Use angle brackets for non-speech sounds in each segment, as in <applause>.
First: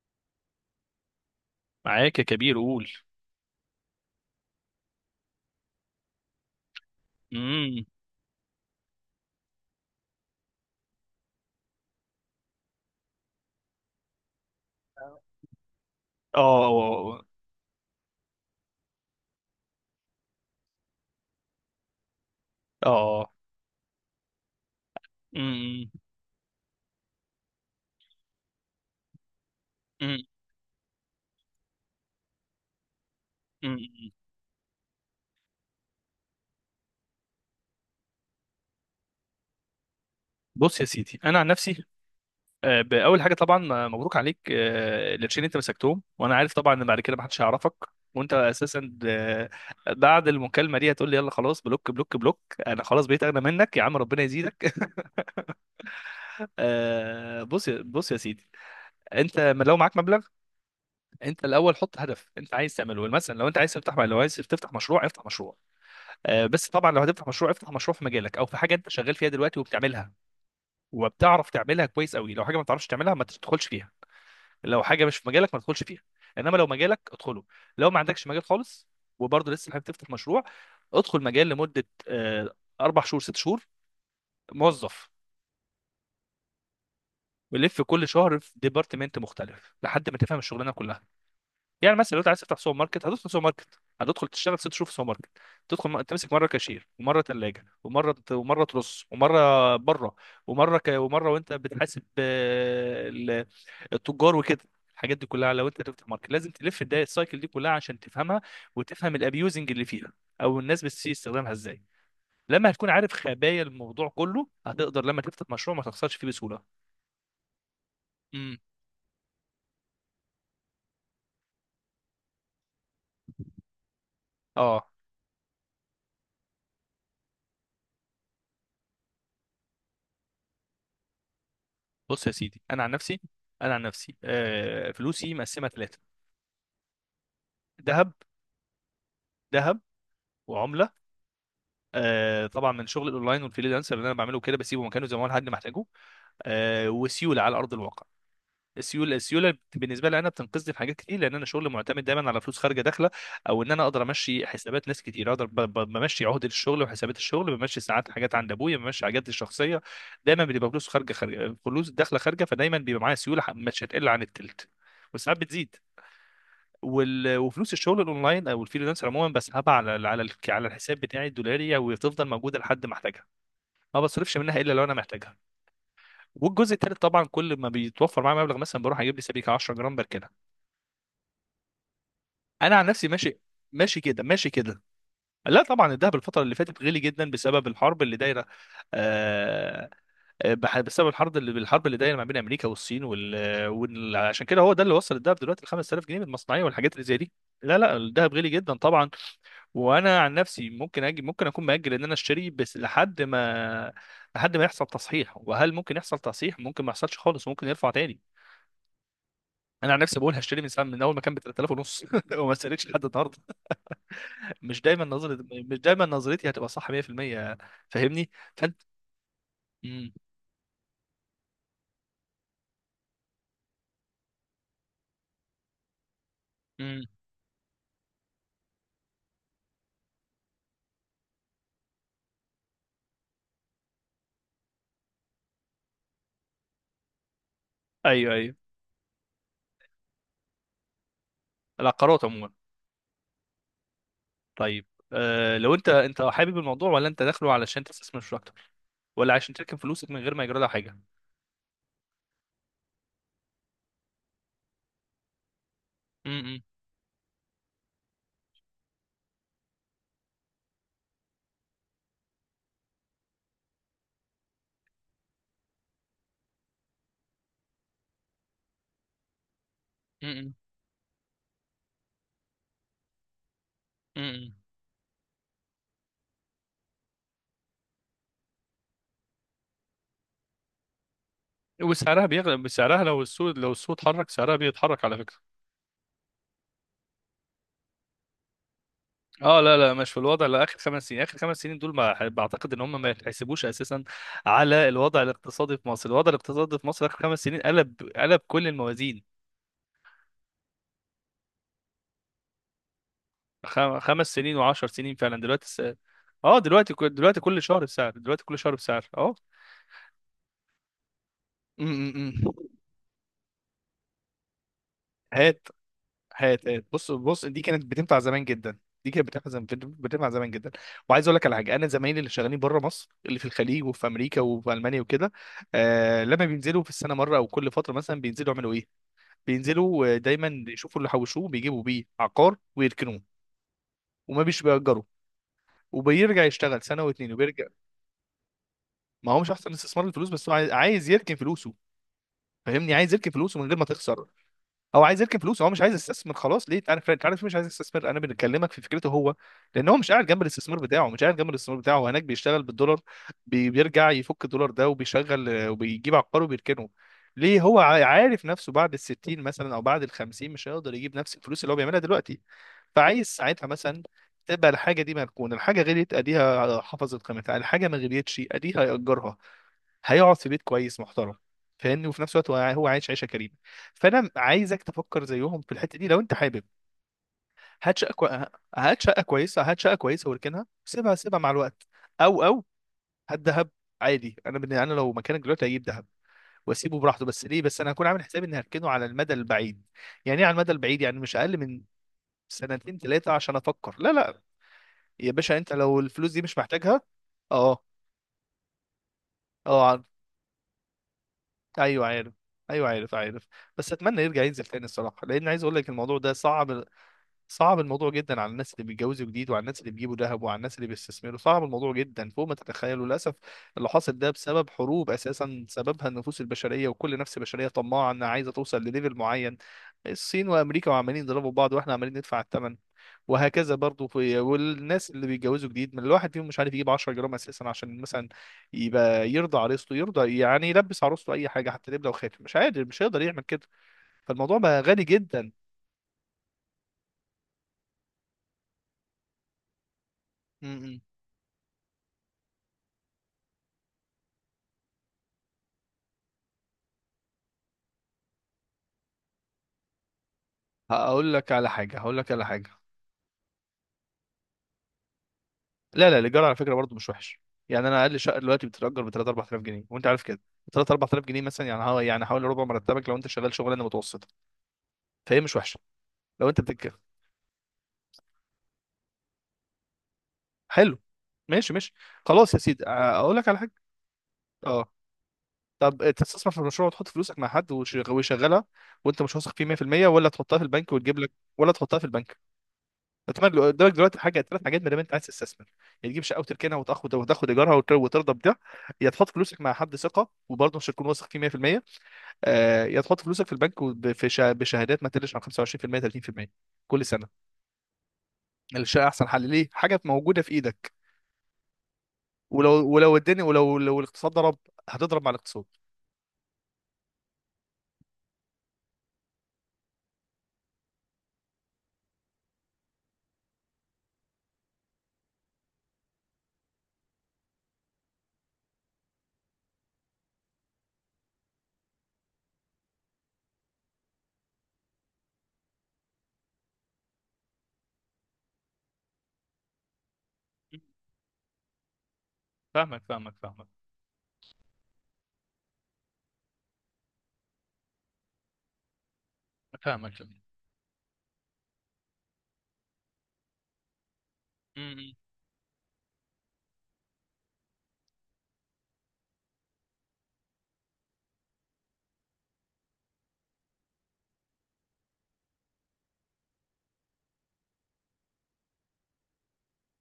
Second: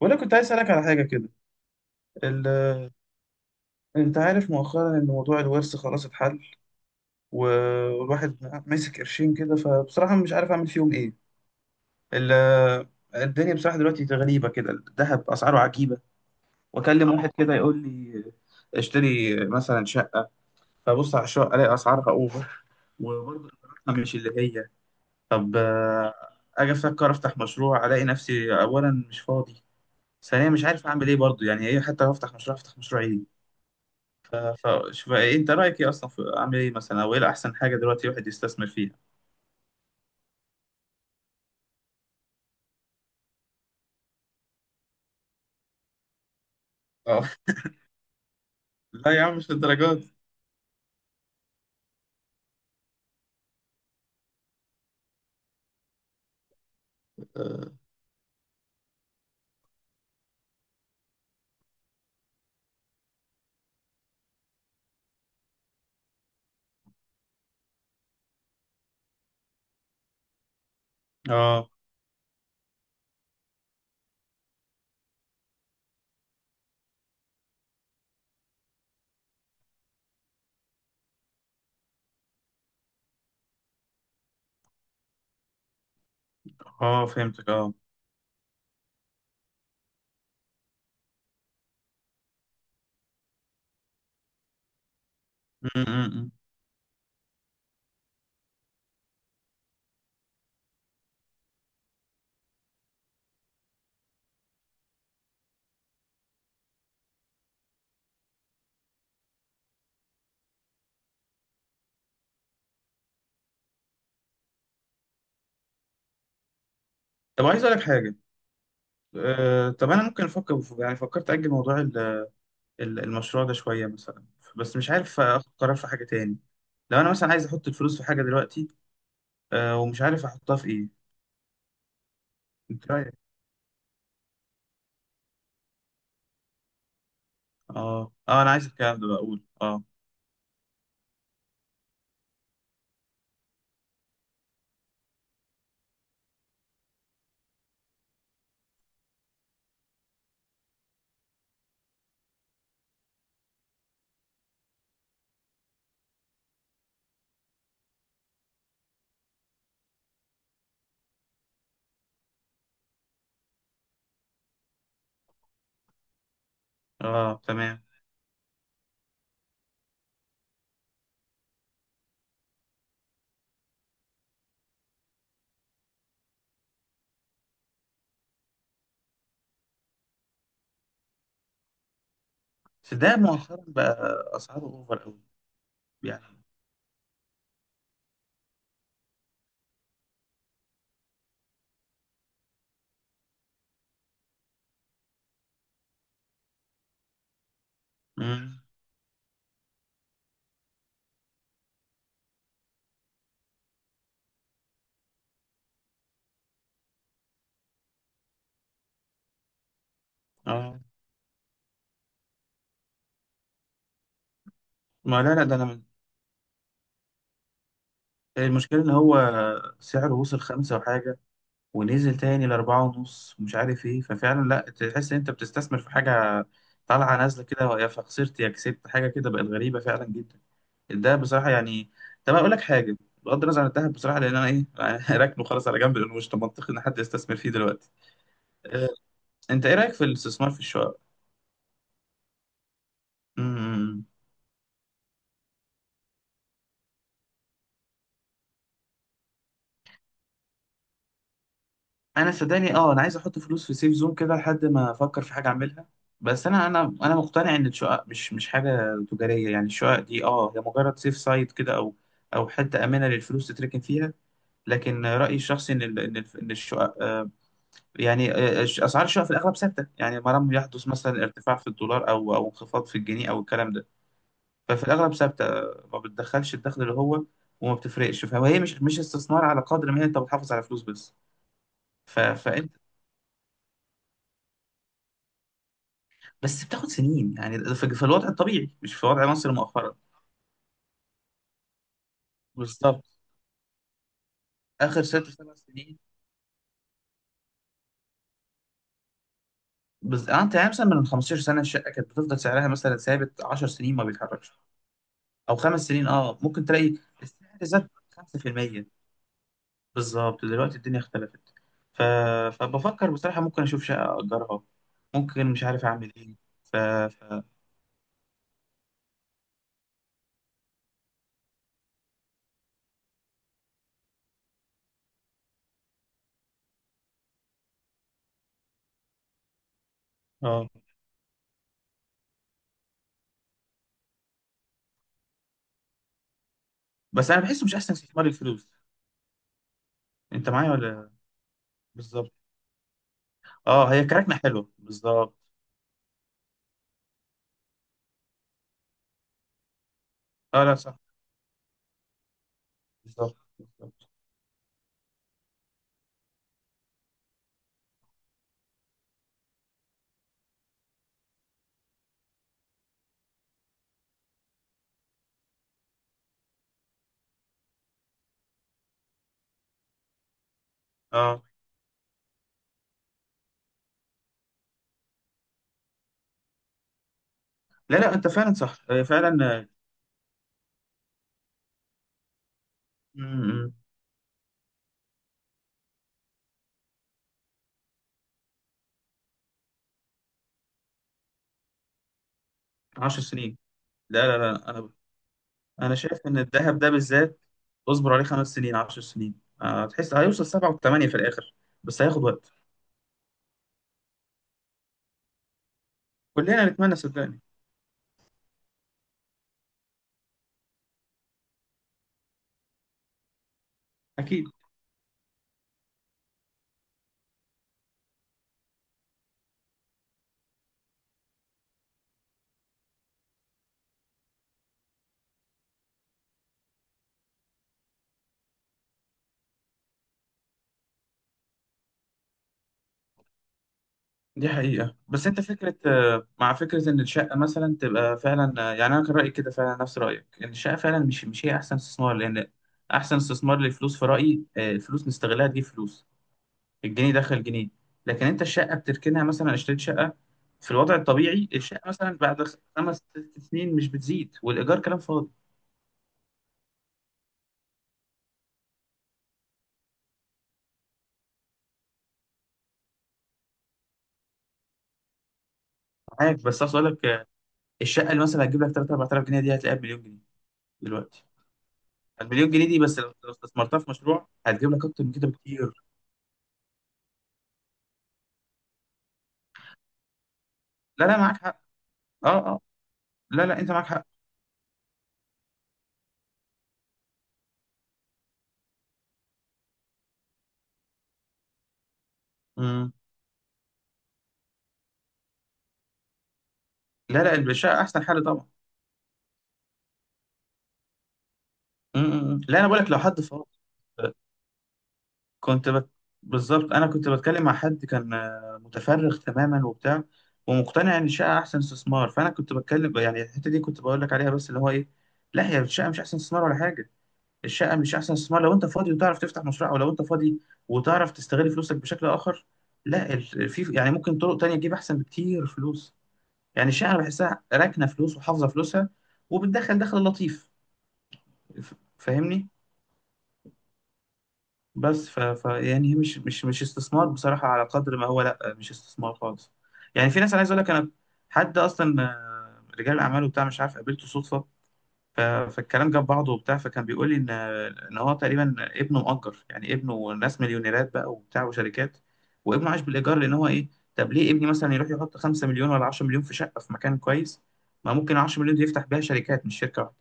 وانا كنت عايز اسالك على حاجه كده. معاك يا ال... كبير، قول. انت عارف مؤخرا ان موضوع الورث خلاص اتحل، امم. والواحد ماسك قرشين كده، فبصراحه مش عارف اعمل فيهم ايه. ال... الدنيا بصراحه دلوقتي غريبه كده، الذهب اسعاره عجيبه. اه، واكلم اه. واحد كده يقول لي اشتري مثلا شقه، فبص على الشقه الاقي اسعارها اوفر، آه. وبرضه اسعارها مش اللي هي. طب امم. اجي افكر افتح مشروع الاقي نفسي اولا مش فاضي، أمم. ثانيا مش عارف اعمل ايه برضه، يعني ايه حتى لو افتح مشروع افتح مشروع ايه؟ أمم. فشوف إيه انت رايك ايه اصلا، في اعمل ايه مثلا او ايه احسن حاجه دلوقتي الواحد يستثمر فيها؟ بص يا سيدي، انا عن نفسي باول حاجه طبعا مبروك عليك القرشين اللي انت مسكتهم. وانا عارف طبعا ان بعد كده اه. محدش هيعرفك وانت <laughs> اساسا لا يا عم مش للدرجات. بعد المكالمه دي هتقول لي يلا خلاص بلوك بلوك بلوك. انا خلاص بقيت اغنى منك يا عم، ربنا يزيدك. <laughs> اه بص يا سيدي، انت لو معاك مبلغ، انت الاول حط هدف انت عايز تعمله. مثلا لو انت عايز تفتح، لو عايز تفتح مشروع افتح مشروع. بس طبعا لو هتفتح مشروع، افتح مشروع في مجالك او في حاجه انت شغال فيها دلوقتي وبتعملها وبتعرف اه. تعملها كويس قوي. لو حاجه ما بتعرفش تعملها ما تدخلش فيها. لو حاجه مش في مجالك ما تدخلش فيها، انما لو مجالك ادخله. لو ما عندكش مجال خالص وبرضه لسه حابب تفتح مشروع، ادخل مجال لمده اربع شهور، ست شهور، موظف. فهمتك اه. ولف كل شهر في ديبارتمنت مختلف لحد ما تفهم الشغلانه كلها. يعني مثلا لو انت عايز تفتح سوبر ماركت، هتدخل سوبر ماركت، هتدخل تشتغل ست شهور في سوبر ماركت. م- تدخل م- م. تمسك مره كاشير ومره ثلاجه ومره ترص ومره بره ومره وانت بتحاسب التجار وكده. الحاجات دي كلها لو انت تفتح ماركت لازم تلف الداية السايكل دي كلها عشان تفهمها، وتفهم الابيوزنج اللي فيها، او الناس بتسيء استخدامها ازاي. لما هتكون عارف خبايا الموضوع كله هتقدر لما تفتح مشروع ما تخسرش فيه بسهوله. طب عايز اقول لك حاجه. امم. طب انا ممكن افكر، يعني فكرت اجل موضوع المشروع ده شويه مثلا، بس اه. مش عارف اخد قرار في حاجه تاني. لو انا مثلا عايز احط الفلوس في حاجه دلوقتي ومش عارف احطها في ايه. بص يا سيدي، انا عن انت رايك؟ نفسي، انا عن نفسي فلوسي مقسمه ثلاثه: ذهب، اه اه، انا عايز الكلام ده بقى اقول ذهب اه. وعمله. طبعا من شغل الاونلاين والفريلانسر اللي انا بعمله كده بسيبه مكانه زي ما هو لحد ما احتاجه. وسيوله على ارض الواقع. السيوله بالنسبه لي انا بتنقذني في حاجات كتير، لان انا شغل معتمد دايما على فلوس خارجه داخله. او ان انا اقدر امشي حسابات ناس كتير، اقدر بمشي عهده الشغل وحسابات الشغل، بمشي ساعات حاجات عند ابويا، بمشي حاجات الشخصيه. دايما بتبقى فلوس خارجه، خارجه فلوس داخله خارجه، فدايما بيبقى معايا سيوله مش هتقل عن التلت، وساعات بتزيد. اه وفلوس تمام. الشغل الاونلاين او الفريلانسر عموما بسحبها على الحساب بتاعي الدولاري وتفضل موجوده لحد ما احتاجها. ما بصرفش منها الا لو انا محتاجها. والجزء الثالث طبعا كل ما بيتوفر معايا مبلغ مثلا بروح اجيب لي سبيكه 10 جرام بركنها. انا عن بس نفسي ده ماشي. مؤخرا بقى ماشي كده، ماشي اسعاره كده. اوفر قوي. لا طبعا الدهب يعني. الفتره اللي فاتت غلي جدا بسبب الحرب اللي دايره. آه. بسبب الحرب اللي دايره ما بين امريكا والصين عشان كده هو ده اللي وصل الدهب دلوقتي ل 5000 جنيه من المصنعيه والحاجات اللي زي دي. لا لا الدهب غلي مم. جدا طبعا. وانا عن نفسي ممكن اجي، ممكن اكون مأجل ان انا اشتري بس لحد ما، يحصل تصحيح. وهل ممكن يحصل تصحيح؟ ممكن ما يحصلش خالص، وممكن يرفع تاني. انا عن نفسي بقول هشتري من اه. ساعه، من اول ما كان ب 3000 ونص <laughs> وما استنيتش لحد النهارده. ما لا لا مش دايما نظرتي هتبقى صح 100%. فاهمني؟ المشكله فانت، ان هو امم، سعره وصل 5 وحاجه ونزل تاني لـ4 ونص ومش عارف ايه. ففعلا لا تحس ان انت بتستثمر في حاجه، امم، طالعه نازله كده، يا فخسرت يا كسبت، حاجه كده بقت غريبه فعلا جدا الدهب بصراحه يعني. طب اقول لك حاجه، بغض النظر عن الدهب بصراحه، لان انا ايه <laughs> راكنه خلاص على جنب لانه مش منطقي ان حد يستثمر فيه دلوقتي. ايوه، ايوه. آه، انت ايه رايك في الاستثمار في الشقق؟ العقارات عموما، إمم، إمم، إمم. طيب. أه لو انت، انت حابب الموضوع، ولا انت داخله علشان تستثمر مش اكتر، ولا عشان تركن فلوسك من غير ما يجرى لها حاجه؟ انا صدقني اه انا عايز احط فلوس في سيف زون كده لحد ما افكر في حاجه اعملها. بس امم. انا مقتنع ان الشقق مش حاجه تجاريه، يعني الشقق دي اه هي مجرد سيف سايت كده، او حته امنه للفلوس تتركن فيها. لكن رايي الشخصي ان الشقق يعني اسعار الشقق في الاغلب ثابته، يعني ما لم امم. يحدث مثلا ارتفاع في الدولار او انخفاض في الجنيه او الكلام ده. امم. ففي الاغلب ثابته، ما بتدخلش الدخل اللي هو، وما بتفرقش، فهي مش استثمار على قدر ما هي انت بتحافظ على فلوس بس. وسعرها بيغلب، فانت سعرها لو السوق، اتحرك سعرها بيتحرك على فكره. بس بتاخد سنين، يعني ده في الوضع الطبيعي، مش في وضع مصر اه لا لا مؤخرا. مش في الوضع، لا، اخر خمس سنين، دول ما بعتقد ان هم بالظبط، ما يتحسبوش اساسا على اخر الوضع ست سبع الاقتصادي في سنين مصر. الوضع الاقتصادي في مصر اخر خمس سنين قلب، كل الموازين. بس انت يعني مثلا من 15 سنه الشقه كانت بتفضل سعرها مثلا ثابت 10 سنين ما خمس بيتحركش، سنين وعشر سنين فعلا او دلوقتي 5 سنين اه اه ممكن تلاقي دلوقتي دلوقتي السعر كل شهر زاد بسعر، 5%. اه. بالظبط دلوقتي الدنيا اختلفت. م- ف... م- م. فبفكر بصراحه ممكن اشوف شقه اجرها، ممكن مش هات. عارف اعمل ايه. ف... ف... بص دي كانت بتنفع زمان جدا. دي كانت بتنفع زمان، بتنفع زمان جدا. وعايز اقول لك على حاجه، انا زمايلي اللي شغالين بره مصر، اللي في الخليج وفي امريكا وفي المانيا وكده، لما بينزلوا في السنه مره او كل فتره مثلا، بينزلوا يعملوا ايه؟ بينزلوا دايما اه. يشوفوا اللي حوشوه بيجيبوا بيه عقار ويركنوه. وما بيش بيأجروا، وبيرجع يشتغل سنه بس واتنين انا وبيرجع. بحسه مش احسن استثمار الفلوس، ما هو مش احسن استثمار الفلوس، بس انت هو عايز، معايا عايز ولا؟ يركن فلوسه. بالظبط. فاهمني؟ عايز يركن فلوسه من غير ما اه هي تخسر. كركنه حلوه هو عايز يركن بالظبط. فلوس، هو مش عايز يستثمر، خلاص. ليه انا، انت عارف ليه مش عايز يستثمر؟ انا بنكلمك في فكرته هو. لان هو مش قاعد جنب اه لا الاستثمار صح. بتاعه، مش قاعد جنب الاستثمار بتاعه هو هناك بيشتغل بالدولار. بالظبط. بيرجع يفك الدولار ده وبيشغل، وبيجيب عقار وبيركنه. ليه؟ هو عارف نفسه بعد الستين مثلا او بعد الخمسين مش هيقدر يجيب نفس الفلوس اللي هو بيعملها دلوقتي، فعايز ساعتها مثلا تبقى الحاجه دي مركونه. الحاجه غليت اديها حفظت قيمتها، الحاجه ما غليتش اديها ياجرها، هيقعد في بيت كويس محترم. اه فاهمني؟ وفي نفس الوقت هو عايش عيشه كريمه. فانا عايزك تفكر زيهم في الحته دي لو انت حابب. لا هات شقه لا كوي... انت فعلا صح، هات شقه فعلا. كويسه، واركنها، سيبها، مع الوقت. او او م- هات دهب م- عادي. انا لو مكانك دلوقتي هجيب دهب واسيبه براحته. بس ليه؟ بس انا هكون عامل حسابي اني هركنه على المدى البعيد. يعني ايه على المدى البعيد؟ يعني مش اقل من سنتين عشر ثلاثه عشان سنين. افكر، لا لا لا لا. لا، انا يا باشا انت انا لو شايف الفلوس ان دي مش الذهب ده محتاجها. بالذات اه. اصبر عليه 5 سنين 10 سنين، اه، تحس هيوصل 7 و8 في الاخر، بس ايوه هياخد عارف. وقت. ايوه عارف، عارف. بس اتمنى يرجع ينزل تاني الصراحه، لان عايز اقول لك الموضوع ده كلنا صعب. نتمنى صدقني. صعب الموضوع جدا على الناس اللي بيتجوزوا جديد، وعلى الناس اللي بيجيبوا ذهب، وعلى الناس اللي بيستثمروا. صعب الموضوع جدا فوق ما تتخيلوا للاسف. اللي حاصل ده اكيد. بسبب حروب اساسا، سببها النفوس البشريه، وكل نفس بشريه طماعه انها عايزه توصل لليفل معين. الصين وامريكا وعمالين يضربوا بعض واحنا عمالين ندفع الثمن، وهكذا برضو. والناس اللي بيتجوزوا جديد من الواحد فيهم مش عارف يجيب 10 جرام اساسا عشان مثلا يبقى يرضى عروسته، يرضى يعني يلبس عروسته اي حاجه حتى لبله وخاتم، مش قادر، مش هيقدر يعمل كده. دي فالموضوع بقى حقيقة. غالي بس انت جدا. فكرة مع فكرة ان الشقة مثلا تبقى فعلا، يعني انا كان رأيي كده فعلا نفس رأيك، ان الشقة فعلا امم. مش هي احسن استثمار، لان احسن استثمار للفلوس في رأيي الفلوس نستغلها تجيب فلوس، الجنيه دخل جنيه. لكن انت الشقه بتركنها، مثلا اشتريت شقه في الوضع الطبيعي الشقه هقول مثلا لك بعد على حاجه. 5 6 سنين مش بتزيد، والايجار كلام فاضي. لا لا الايجار على فكره برضو مش وحش. يعني انا اقل شقه دلوقتي بتتاجر ب 3 4000 جنيه وانت عارف كده. 3 4000 جنيه مثلا يعني، هو يعني حوالي ربع مرتبك لو انت شغال شغلانه متوسطه. فهي مش وحشه. معاك، لو انت بس عايز اقول بتتكلم، لك الشقه اللي مثلا هتجيب لك 3 4,000 جنيه دي هتلاقيها بمليون جنيه حلو. دلوقتي. ماشي، ماشي. المليون خلاص يا جنيه دي سيدي، بس لو اقول لك على حاجه. استثمرتها في مشروع هتجيب لك اه. اكتر من كده بكتير. طب تستثمر في مشروع وتحط فلوسك مع حد ويشغلها وانت مش واثق فيه 100%، ولا تحطها في البنك لا لا وتجيب لك، معاك حق. ولا تحطها في اه البنك؟ اه. لا لا انت معاك قدامك حق. دلوقتي حاجه، ثلاث حاجات ما دام انت عايز تستثمر. يا تجيب شقه وتركنها وتاخد ايجارها وترضى بده، يا تحط فلوسك مع حد ثقه وبرضه مش هتكون واثق فيه 100%، مم. يا تحط فلوسك في البنك بشهادات ما تقلش عن 25% 30% كل لا سنه. لا الشقه احسن حل طبعا. الشقه احسن حل، ليه؟ حاجه موجوده في ايدك. مم. مم. لا انا بقول ولو، لك لو حد الدنيا، فاضي ولو الاقتصاد ضرب، هتضرب مع الاقتصاد. كنت بت... بالظبط انا كنت بتكلم مع حد كان متفرغ تماما وبتاع، ومقتنع ان الشقه احسن استثمار، فانا كنت بتكلم يعني الحته دي كنت بقول لك عليها، بس اللي هو ايه، لا هي الشقه مش احسن استثمار ولا حاجه. الشقه مش احسن استثمار لو انت فاضي وتعرف تفتح مشروع، او لو انت فاضي وتعرف تستغل فلوسك بشكل اخر. لا في يعني ممكن طرق تانية تجيب احسن بكتير فلوس. يعني الشقه أنا بحسها راكنه فلوس وحافظه فلوسها، وبتدخل دخل لطيف، فاهمني. فاهمك بس ف... ف يعني هي مش استثمار بصراحة، على قدر ما هو لا مش استثمار خالص. يعني فاهمك. في ناس، انا عايز اقول لك، انا حد اصلا رجال اعمال وبتاع، مش عارف قابلته صدفة. فالكلام جاب بعضه وبتاع، فكان بيقول لي ان هو تقريبا ابنه مؤجر، يعني ابنه ناس مليونيرات بقى وبتاع وشركات، وابنه عايش بالايجار، لان هو ايه، طب ليه ابني مثلا يروح يحط 5 مليون ولا 10 مليون في شقة في مكان كويس، ما ممكن 10 مليون دي يفتح بيها شركات مش شركة واحدة.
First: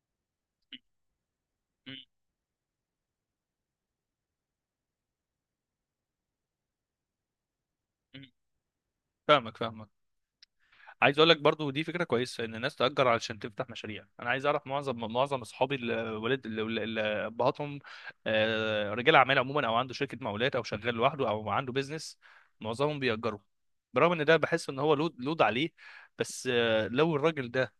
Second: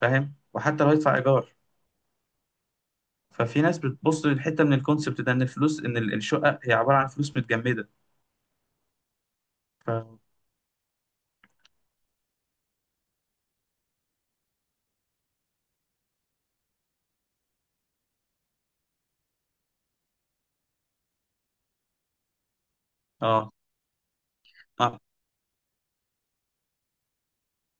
فاهم؟ وحتى لو يدفع ايجار. مم. ففي ناس بتبص للحته من الكونسبت ده، ان الفلوس، ان الشقه هي عباره عن فلوس متجمده. مم. فاهمك. ف عايز اقول لك برضو، دي فكره كويسه ان الناس تاجر علشان تفتح مشاريع. انا عايز اعرف معظم، اصحابي الولاد، ابهاتهم رجال اعمال عموما او عنده شركه مقاولات او شغال لوحده او عنده بيزنس، معظمهم بيأجروا. اه برغم ان ده بحس ان هو اه لود، عليه، بس لو الراجل ده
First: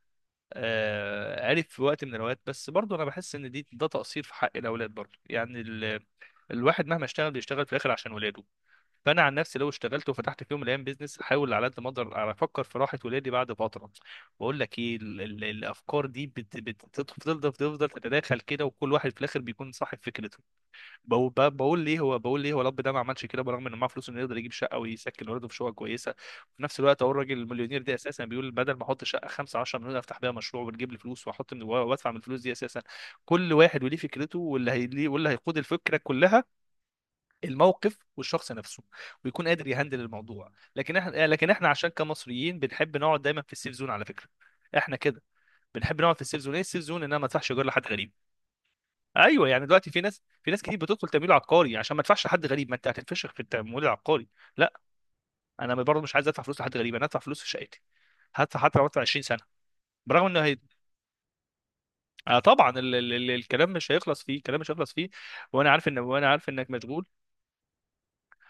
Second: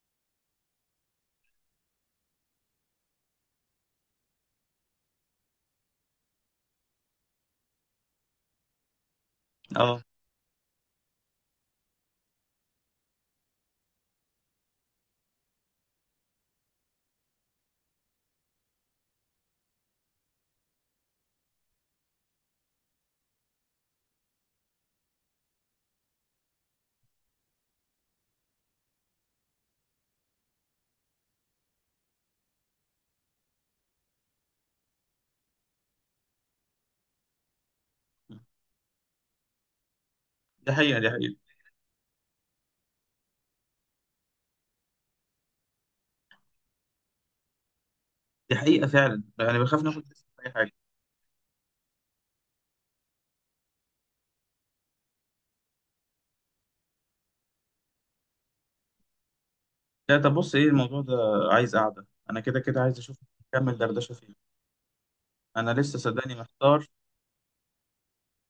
عرف في وقت من الاوقات. بس برضو انا بحس ان دي، ده تقصير في حق الاولاد برضو. يعني الواحد مهما اشتغل بيشتغل في الاخر عشان ولاده. فانا عن نفسي لو اه اشتغلت وفتحت في يوم من الايام بيزنس احاول على قد ما اقدر افكر في راحه ولادي بعد فتره. بقول لك ايه، ال ال الافكار دي بتفضل، تتداخل كده وكل واحد في الاخر بيكون صاحب فكرته. بقول، ليه هو، الاب ده ما عملش كده برغم انه معاه فلوس انه يقدر يجيب شقه ويسكن ولاده في شقه كويسه. وفي نفس الوقت اهو الراجل المليونير ده اساسا بيقول بدل ما احط شقه 5 10 مليون افتح بيها مشروع وتجيب لي فلوس، واحط من، وادفع من الفلوس دي اساسا. كل واحد وليه فكرته، واللي هي، واللي هيقود الفكره كلها الموقف والشخص نفسه، ويكون قادر يهندل الموضوع. دي لكن حقيقه. دي احنا، حقيقه. لكن احنا عشان كمصريين بنحب نقعد دايما في السيف زون على فكره. احنا كده بنحب نقعد في السيف زون. ايه السيف زون؟ انها ما تدفعش ايجار لحد غريب. دي حقيقه فعلا، ايوه انا يعني بخاف دلوقتي في ناخد ناس، ريسك في اي حاجه. كتير بتدخل تمويل عقاري عشان ما تدفعش لحد غريب. ما انت هتنفشخ في التمويل العقاري، لا. انا برضه مش عايز ادفع فلوس لحد غريب، انا هدفع فلوس في شقتي، هدفع حتى لو ادفع 20 سنه. لا برغم طب انه بص ايه الموضوع ده، عايز قعده آه انا كده طبعا كده، عايز اشوف الكلام نكمل مش دردشه هيخلص فيه. فيه، وانا انا عارف ان، لسه وانا صدقني عارف انك محتار. مشغول.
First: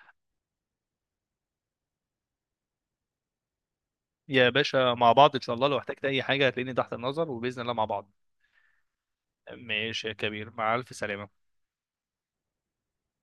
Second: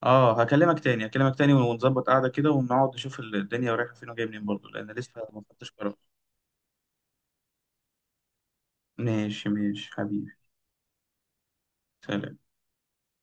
اه هكلمك تاني هكلمك تاني ونظبط قعده كده ونقعد نشوف الدنيا رايحه فين وجايه منين، يا برضه لان باشا مع لسه بعض ان ما شاء الله، خدتش لو قرار. احتجت اي حاجه هتلاقيني تحت النظر وباذن الله مع بعض. ماشي ماشي ماشي يا حبيبي. كبير، مع ألف سلامة. سلام.